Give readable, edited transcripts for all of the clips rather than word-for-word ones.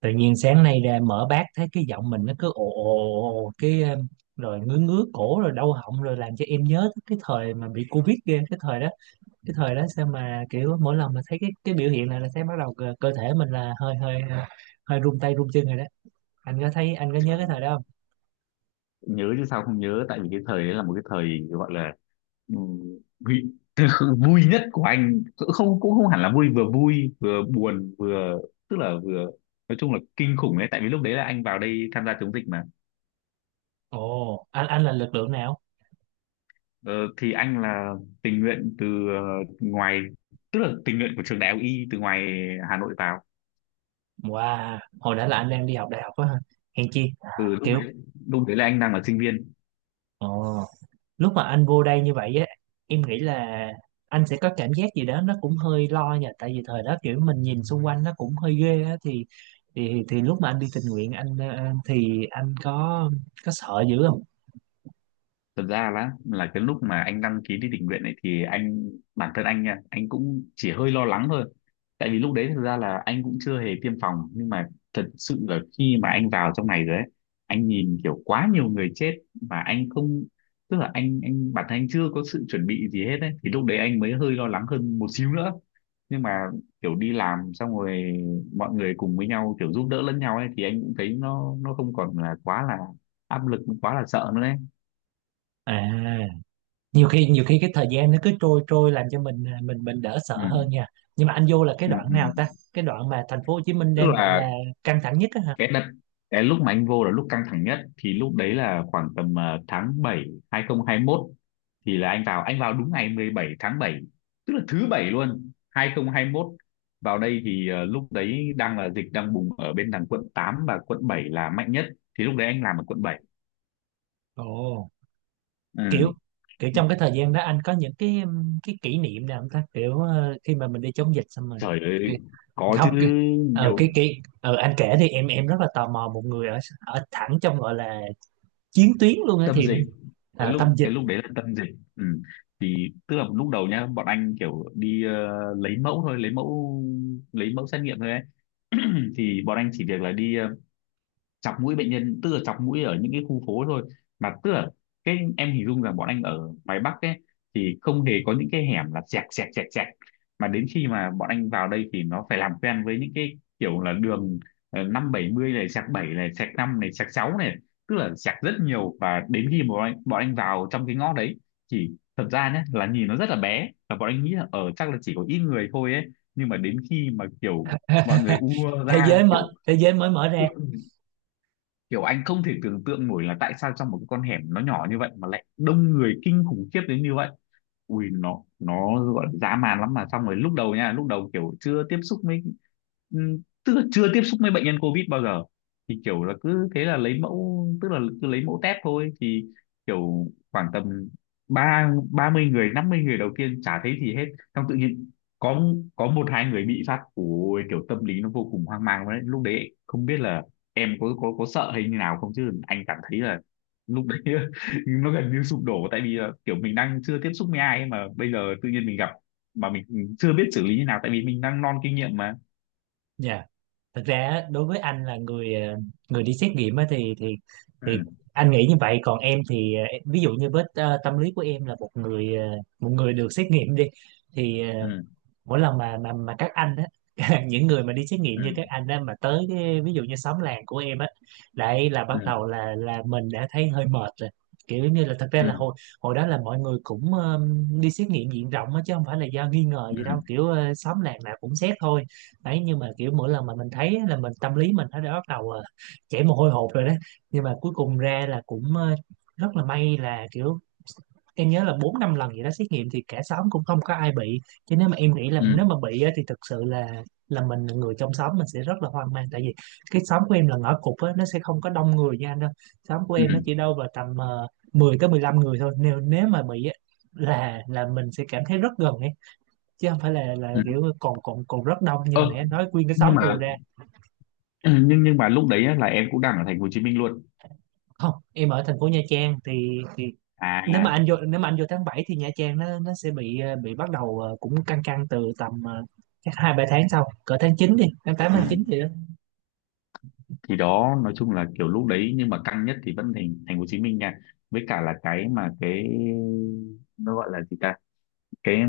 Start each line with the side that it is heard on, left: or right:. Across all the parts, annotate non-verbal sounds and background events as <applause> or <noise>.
right: Tự nhiên sáng nay ra mở bát thấy cái giọng mình nó cứ ồ ồ ồ ồ, cái rồi ngứa ngứa cổ rồi đau họng rồi làm cho em nhớ tới cái thời mà bị Covid ghê. Cái thời đó, cái thời đó sao mà kiểu mỗi lần mà thấy cái biểu hiện này là thấy bắt đầu cơ thể mình là hơi hơi hơi run tay run chân rồi đó. Anh có thấy anh có nhớ cái thời đó không?
left: Nhớ chứ, sao không nhớ. Tại vì cái thời đấy là một cái thời gọi là vui, <laughs> vui nhất của anh cũng không hẳn là vui, vừa vui vừa buồn vừa tức là vừa nói chung là kinh khủng đấy. Tại vì lúc đấy là anh vào đây tham gia chống dịch mà.
right: Ồ, anh là lực lượng nào?
left: Ờ, thì anh là tình nguyện từ ờ, ngoài, tức là tình nguyện của trường đại học Y từ ngoài Hà Nội vào.
right: Wow, hồi đó là anh đang đi học đại học á hả? Hèn chi.
left: Từ
right: Kiểu,
left: lúc đấy là anh đang là sinh viên.
right: ồ, lúc mà anh vô đây như vậy á, em nghĩ là anh sẽ có cảm giác gì đó nó cũng hơi lo nha, tại vì thời đó kiểu mình nhìn xung quanh nó cũng hơi ghê á, thì lúc mà anh đi tình nguyện anh, thì anh có sợ dữ không?
left: Thật ra là cái lúc mà anh đăng ký đi tình nguyện này thì anh bản thân anh nha, anh cũng chỉ hơi lo lắng thôi. Tại vì lúc đấy thực ra là anh cũng chưa hề tiêm phòng. Nhưng mà thật sự là khi mà anh vào trong này rồi ấy, anh nhìn kiểu quá nhiều người chết mà anh không, tức là anh bản thân anh chưa có sự chuẩn bị gì hết ấy, thì lúc đấy anh mới hơi lo lắng hơn một xíu nữa. Nhưng mà kiểu đi làm xong rồi, mọi người cùng với nhau kiểu giúp đỡ lẫn nhau ấy, thì anh cũng thấy nó không còn là quá là áp lực, quá là sợ nữa,
right: À, nhiều khi cái thời gian nó cứ trôi trôi làm cho mình đỡ sợ
left: đấy.
right: hơn nha. Nhưng mà anh vô là cái
left: Ừ,
right: đoạn
left: ừ.
right: nào ta, cái đoạn mà thành phố Hồ Chí Minh
left: Tức
right: đang gọi
left: là
right: là căng thẳng nhất á hả?
left: cái đợt cái lúc mà anh vô là lúc căng thẳng nhất, thì lúc đấy là khoảng tầm tháng 7 2021. Thì là anh vào đúng ngày 17 tháng 7, tức là thứ bảy luôn, 2021. Vào đây thì lúc đấy đang là dịch đang bùng ở bên đằng quận 8 và quận 7 là mạnh nhất, thì lúc đấy anh làm ở quận 7.
right: Ồ, kiểu
left: Ừ.
right: kiểu trong cái thời gian đó anh có những cái kỷ niệm nào không ta, kiểu, khi mà mình đi chống dịch xong rồi.
left: Trời
right: Cái-
left: ơi, có
right: Không.
left: chứ,
right: Cái- ờ
left: nhiều.
right: cái ờ Anh kể thì em rất là tò mò một người ở ở thẳng trong gọi là chiến tuyến luôn á
left: Tâm
right: thì
left: dịch.
right: đấy.
left: cái
right: À,
left: lúc
right: tâm dịch.
left: cái lúc đấy là tâm dịch. Ừ. Thì tức là lúc đầu nhá, bọn anh kiểu đi lấy mẫu thôi, lấy mẫu xét nghiệm thôi ấy. Thì bọn anh chỉ việc là đi chọc mũi bệnh nhân, tức là chọc mũi ở những cái khu phố thôi. Mà tức là cái em hình dung là bọn anh ở ngoài Bắc ấy, thì không hề có những cái hẻm là sẹt sẹt sẹt sẹt. Mà đến khi mà bọn anh vào đây thì nó phải làm quen với những cái kiểu là đường năm bảy mươi này sẹt bảy này sẹt năm này sẹt sáu này, tức là sẹt rất nhiều. Và đến khi mà bọn anh vào trong cái ngõ đấy, thì thật ra nhé là nhìn nó rất là bé, và bọn anh nghĩ là ở chắc là chỉ có ít người thôi ấy. Nhưng mà đến khi mà kiểu mọi người ùa ra kiểu,
right: Thế giới mới mở ra.
left: kiểu anh không thể tưởng tượng nổi là tại sao trong một cái con hẻm nó nhỏ như vậy mà lại đông người kinh khủng khiếp đến như vậy. Ui, nó gọi là dã man lắm. Mà xong rồi lúc đầu nha, lúc đầu kiểu chưa tiếp xúc với ừm, tức là chưa tiếp xúc với bệnh nhân covid bao giờ, thì kiểu là cứ thế là lấy mẫu, tức là cứ lấy mẫu test thôi. Thì kiểu khoảng tầm ba ba mươi người, 50 người đầu tiên chả thấy gì hết. Xong tự nhiên có có một hai người bị phát, ôi kiểu tâm lý nó vô cùng hoang mang đấy lúc đấy, không biết là em có sợ hay như nào không, chứ anh cảm thấy là lúc đấy <laughs> nó gần như sụp đổ. Tại vì là kiểu mình đang chưa tiếp xúc với ai ấy mà bây giờ tự nhiên mình gặp, mà mình chưa biết xử lý như nào, tại vì mình đang non kinh nghiệm mà.
right: Nha, thật ra á, đối với anh là người đi xét nghiệm á thì
left: Ừ,
right: anh nghĩ như vậy. Còn em thì, ví dụ như với, tâm lý của em là một người được xét nghiệm đi thì,
left: ừ,
right: mỗi lần mà các anh á, <laughs> những người mà đi xét nghiệm
left: ừ,
right: như các anh á mà tới cái, ví dụ như xóm làng của em á, đấy là bắt
left: ừ,
right: đầu là mình đã thấy hơi mệt rồi. Kiểu như là thật ra
left: ừ,
right: là hồi hồi đó là mọi người cũng, đi xét nghiệm diện rộng á, chứ không phải là do nghi ngờ gì đâu,
left: ừ,
right: kiểu, xóm làng nào cũng xét thôi. Đấy, nhưng mà kiểu mỗi lần mà mình thấy á, là mình tâm lý mình nó đã bắt đầu, chảy mồ hôi hột rồi đó. Nhưng mà cuối cùng ra là cũng, rất là may là kiểu em nhớ là bốn năm lần gì đó xét nghiệm thì cả xóm cũng không có ai bị. Chứ nếu mà em nghĩ là
left: ừ,
right: nếu mà bị á, thì thực sự là mình là người trong xóm mình sẽ rất là hoang mang, tại vì cái xóm của em là ngõ cụt á, nó sẽ không có đông người như anh đâu. Xóm của em nó
left: ừ,
right: chỉ đâu vào tầm, 10 tới 15 người thôi, nếu nếu mà bị á, là mình sẽ cảm thấy rất gần ấy, chứ không phải là
left: ừ.
right: kiểu còn còn còn rất đông như
left: Ơ,
right: hồi nãy anh nói nguyên cái xóm
left: nhưng mà
right: ùa ra.
left: <clears throat> nhưng mà lúc đấy á, là em cũng đang ở thành phố Hồ Chí Minh luôn.
right: Không, em ở thành phố Nha Trang thì.
left: À.
right: Nếu mà anh vô tháng 7 thì Nha Trang nó sẽ bị bắt đầu, cũng căng căng từ tầm, chắc hai ba tháng sau, cỡ tháng 9 đi, tháng 8 tháng 9
left: Ừ.
right: gì đó.
left: Thì đó nói chung là kiểu lúc đấy, nhưng mà căng nhất thì vẫn thành thành phố Hồ Chí Minh nha. Với cả là cái mà cái nó gọi là gì ta, cái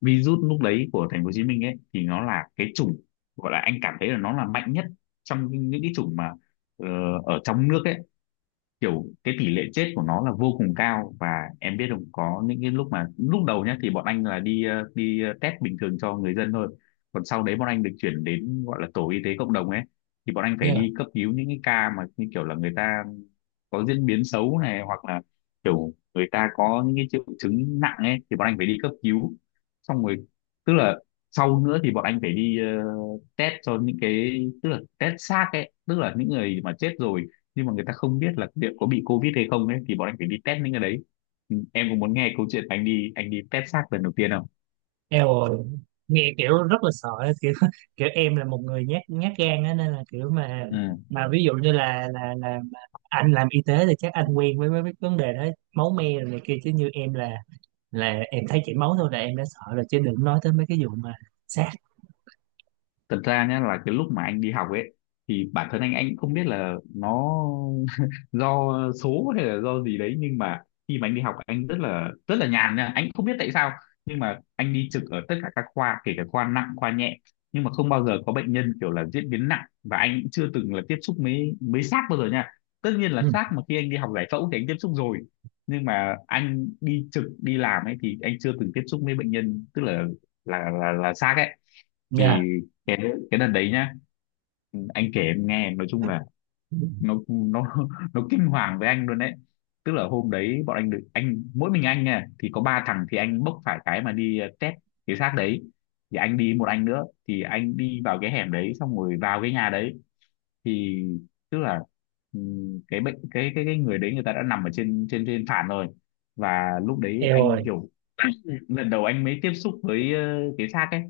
left: virus lúc đấy của thành phố Hồ Chí Minh ấy, thì nó là cái chủng, gọi là anh cảm thấy là nó là mạnh nhất trong những cái chủng mà ờ, ở trong nước ấy. Kiểu cái tỷ lệ chết của nó là vô cùng cao. Và em biết không, có những cái lúc mà lúc đầu nhá thì bọn anh là test bình thường cho người dân thôi, còn sau đấy bọn anh được chuyển đến gọi là tổ y tế cộng đồng ấy, thì bọn anh phải
right: Dạ.
left: đi cấp cứu những cái ca mà như kiểu là người ta có diễn biến xấu này, hoặc là kiểu người ta có những cái triệu chứng nặng ấy, thì bọn anh phải đi cấp cứu. Xong rồi, tức là sau nữa thì bọn anh phải đi test cho những cái, tức là test xác ấy, tức là những người mà chết rồi nhưng mà người ta không biết là liệu có bị covid hay không ấy, thì bọn anh phải đi test những cái đấy. Ừ, em có muốn nghe câu chuyện anh đi, test xác lần đầu tiên không?
right: Eo ơi, nghe kiểu rất là sợ ấy, kiểu <laughs> kiểu em là một người nhát nhát gan á, nên là kiểu mà
left: Ừ.
right: mà ví dụ như là mà anh làm y tế thì chắc anh quen với mấy cái vấn đề đó, máu me rồi này kia, chứ như em là em thấy chảy máu thôi là em đã sợ rồi, chứ đừng nói tới mấy cái vụ mà xác.
left: Thật ra nhá là cái lúc mà anh đi học ấy, thì bản thân anh cũng không biết là nó <laughs> do số hay là do gì đấy. Nhưng mà khi mà anh đi học, anh rất là nhàn nha, anh cũng không biết tại sao, nhưng mà anh đi trực ở tất cả các khoa, kể cả khoa nặng khoa nhẹ, nhưng mà không bao giờ có bệnh nhân kiểu là diễn biến nặng, và anh cũng chưa từng là tiếp xúc mấy mấy xác bao giờ nha. Tất nhiên là
right: Ừ.
left: xác mà khi anh đi học giải phẫu thì anh tiếp xúc rồi, nhưng mà anh đi trực đi làm ấy thì anh chưa từng tiếp xúc với bệnh nhân, tức là là xác ấy.
right: Dạ.
left: Thì cái cái đợt đấy nhá, anh kể em nghe, nói chung là nó <laughs> nó kinh hoàng với anh luôn đấy. Tức là hôm đấy bọn anh được, anh mỗi mình anh nha, thì có ba thằng, thì anh bốc phải cái mà đi test cái xác đấy. Thì anh đi một anh nữa, thì anh đi vào cái hẻm đấy, xong rồi vào cái nhà đấy. Thì tức là cái bệnh cái người đấy, người ta đã nằm ở trên trên trên sàn rồi. Và lúc đấy
right: Eo
left: anh
right: ơi.
left: kiểu <clears throat> lần đầu anh mới tiếp xúc với cái xác ấy.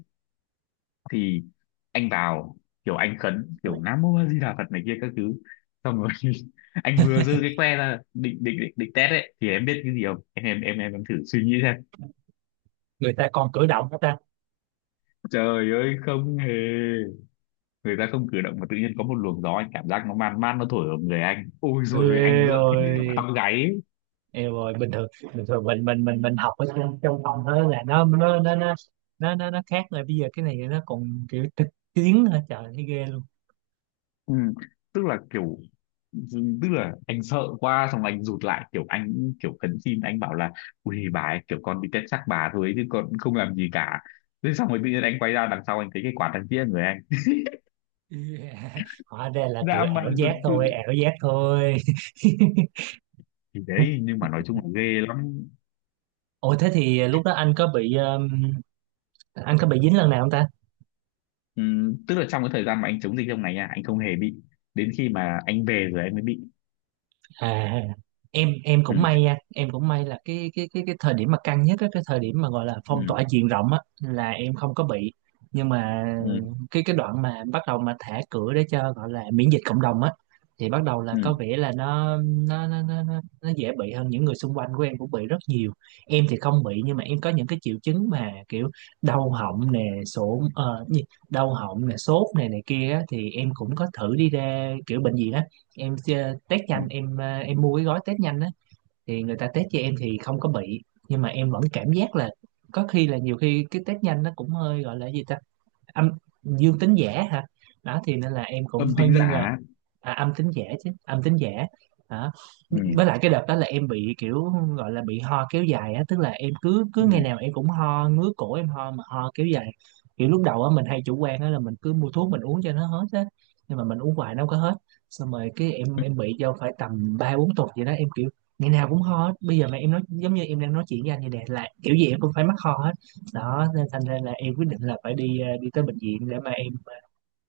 left: Thì anh vào, kiểu anh khấn kiểu Nam Mô A Di Đà Phật này kia các thứ, xong rồi <laughs> anh vừa giơ cái que ra định test ấy, thì em biết cái gì không em, thử suy nghĩ xem.
right: Người ta còn cử động hết ta.
left: Trời ơi, không hề, người ta không cử động mà tự nhiên có một luồng gió, anh cảm giác nó man man nó thổi ở người anh, ôi rồi anh
right: Eo
left: giận hết cả
right: ơi.
left: tóc gáy ấy.
right: Yêu rồi. Bình thường, bình thường mình học ở trong trong phòng thôi là nó khác rồi, bây giờ cái này nó còn kiểu thực chiến hả trời, thấy ghê luôn.
left: Ừ. Tức là kiểu, tức là anh sợ quá xong anh rụt lại, kiểu anh kiểu khấn xin, anh bảo là ui bà ấy, kiểu con đi test xác bà thôi chứ con không làm gì cả. Thế xong rồi tự nhiên anh quay ra đằng sau, anh thấy cái quả thằng kia người anh
right: <laughs> Yeah. Hóa ra là kiểu
left: dã
right: ảo
left: man thật
right: giác thôi,
left: sự.
right: ảo giác thôi. <laughs>
left: Thì đấy nhưng mà nói chung là ghê lắm.
right: Ủa thế thì lúc đó anh có bị dính lần nào không ta?
left: Tức là trong cái thời gian mà anh chống dịch trong này nha, anh không hề bị, đến khi mà anh về rồi anh mới bị.
right: À, em
left: Ừ,
right: cũng may nha, em cũng may là cái thời điểm mà căng nhất á, cái thời điểm mà gọi là
left: ừ,
right: phong tỏa diện rộng á là em không có bị, nhưng mà
left: ừ,
right: cái đoạn mà bắt đầu mà thả cửa để cho gọi là miễn dịch cộng đồng á, thì bắt đầu là
left: ừ,
right: có vẻ là nó dễ bị hơn, những người xung quanh của em cũng bị rất nhiều. Em thì không bị nhưng mà em có những cái triệu chứng mà kiểu đau họng nè, gì? Đau họng nè Sốt này này kia á, thì em cũng có thử đi ra kiểu bệnh viện á, em chơi test
left: ừ.
right: nhanh, em mua cái gói test nhanh á. Thì người ta test cho em thì không có bị, nhưng mà em vẫn cảm giác là có khi là nhiều khi cái test nhanh nó cũng hơi gọi là gì ta, âm dương tính giả hả? Đó thì nên là em cũng
left: Âm
right: hơi
left: tính
right: nghi ngờ.
left: giả.
right: À, âm tính giả, chứ âm tính giả hả?
left: Ừ,
right: Với lại cái đợt đó là em bị kiểu gọi là bị ho kéo dài á, tức là em cứ
left: ừ.
right: cứ ngày nào em cũng ho ngứa cổ em ho mà ho kéo dài. Kiểu lúc đầu á mình hay chủ quan á là mình cứ mua thuốc mình uống cho nó hết á, nhưng mà mình uống hoài nó không có hết. Xong rồi cái em bị vô phải tầm ba bốn tuần vậy đó, em kiểu ngày nào cũng ho hết, bây giờ mà em nói giống như em đang nói chuyện với anh vậy nè là kiểu gì em cũng phải mắc ho hết. Đó nên thành ra là em quyết định là phải đi tới bệnh viện để mà em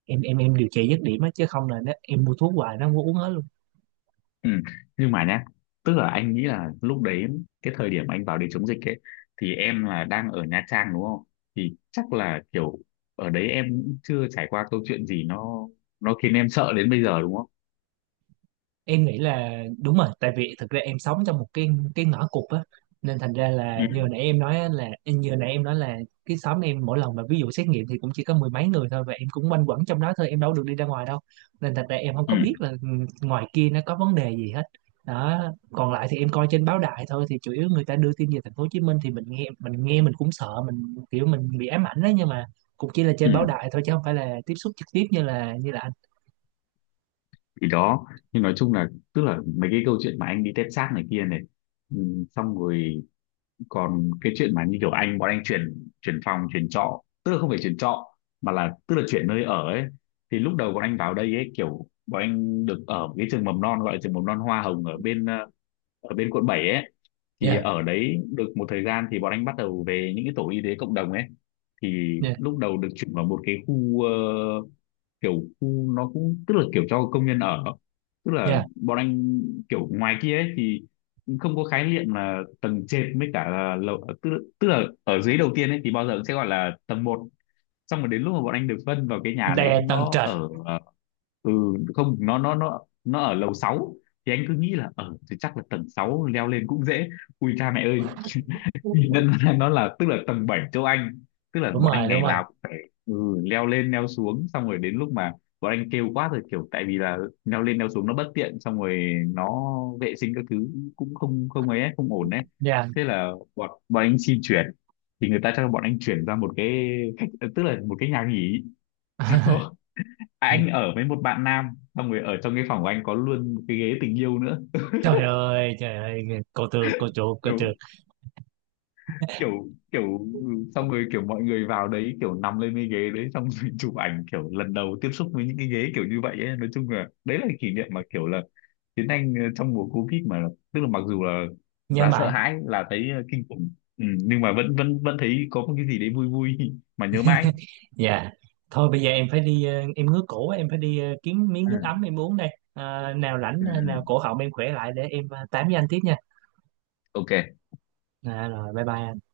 right: em em em điều trị dứt điểm á, chứ không là nó em mua thuốc hoài nó không có uống hết luôn.
left: Ừ. Nhưng mà nhá, tức là anh nghĩ là lúc đấy, cái thời điểm anh vào để chống dịch ấy, thì em là đang ở Nha Trang đúng không? Thì chắc là kiểu ở đấy em cũng chưa trải qua câu chuyện gì nó khiến em sợ đến bây giờ đúng không?
right: Em nghĩ là đúng rồi, tại vì thực ra em sống trong một cái ngõ cụt á, nên thành ra là
left: Ừ,
right: như hồi nãy em nói là cái xóm em mỗi lần mà ví dụ xét nghiệm thì cũng chỉ có mười mấy người thôi, và em cũng quanh quẩn trong đó thôi, em đâu được đi ra ngoài đâu, nên thành ra em không có
left: ừ,
right: biết là, ngoài kia nó có vấn đề gì hết. Đó, còn lại thì em coi trên báo đài thôi, thì chủ yếu người ta đưa tin về thành phố Hồ Chí Minh, thì mình nghe mình cũng sợ, mình kiểu mình bị ám ảnh đó, nhưng mà cũng chỉ là trên báo
left: ừ.
right: đài thôi chứ không phải là tiếp xúc trực tiếp như là anh.
left: Thì đó, nhưng nói chung là tức là mấy cái câu chuyện mà anh đi tép xác này kia này, ừ, xong rồi còn cái chuyện mà như kiểu anh, bọn anh chuyển chuyển phòng chuyển trọ, tức là không phải chuyển trọ mà là tức là chuyển nơi ở ấy. Thì lúc đầu bọn anh vào đây ấy kiểu bọn anh được ở cái trường mầm non, gọi là trường mầm non Hoa Hồng ở bên ở bên quận 7 ấy. Thì
right: Dạ,
left: ở đấy được một thời gian thì bọn anh bắt đầu về những cái tổ y tế cộng đồng ấy. Thì
right: dạ,
left: lúc đầu được chuyển vào một cái khu kiểu, khu nó cũng tức là kiểu cho công nhân ở. Tức là
right: dạ.
left: bọn anh kiểu ngoài kia ấy thì không có khái niệm là tầng trệt với cả là lầu, tức là ở dưới đầu tiên ấy thì bao giờ cũng sẽ gọi là tầng 1. Xong rồi đến lúc mà bọn anh được phân vào cái nhà đấy,
right: Đè tầng
left: nó
right: trệt.
left: ở ừ, không, nó ở lầu 6. Thì anh cứ nghĩ là ở thì chắc là tầng 6 leo lên cũng dễ, ui cha mẹ ơi. Thì nên <laughs> là nó là tức là tầng 7 châu Anh, tức là
right: Đúng
left: bọn anh
right: rồi, đúng
left: ngày
right: rồi.
left: nào cũng phải, ừ, leo lên leo xuống. Xong rồi đến lúc mà bọn anh kêu quá rồi kiểu, tại vì là leo lên leo xuống nó bất tiện, xong rồi nó vệ sinh các thứ cũng không không ấy ấy, không ổn đấy.
right: Dạ.
left: Thế là bọn bọn anh xin chuyển. Thì người ta cho bọn anh chuyển ra một cái khách, tức là một cái nhà nghỉ. <laughs>
right: <laughs>
left: Anh ở với một bạn nam, xong rồi ở trong cái phòng của anh có luôn một cái ghế tình yêu nữa.
right: Trời ơi, trời ơi. Cô tư, cô chủ, cô
left: kiểu
right: trượt.
left: kiểu kiểu xong rồi kiểu mọi người vào đấy kiểu nằm lên cái ghế đấy, xong rồi <laughs> chụp ảnh kiểu lần đầu tiếp xúc với những cái ghế kiểu như vậy ấy. Nói chung là đấy là kỷ niệm mà kiểu là Tiến Anh trong mùa Covid, mà tức là mặc dù
right: Nhớ
left: là sợ
right: mãi.
left: hãi, là thấy kinh khủng, ừ, nhưng mà vẫn vẫn vẫn thấy có một cái gì đấy vui vui <laughs> mà nhớ mãi.
right: Dạ. Thôi bây giờ em phải đi, em ngứa cổ quá, em phải đi, kiếm miếng
left: Ừ,
right: nước ấm em uống đây. À,
left: ừ,
right: nào
left: ừ.
right: cổ họng em khỏe lại để em, tám với anh tiếp nha.
left: Ok.
right: À, rồi bye bye anh.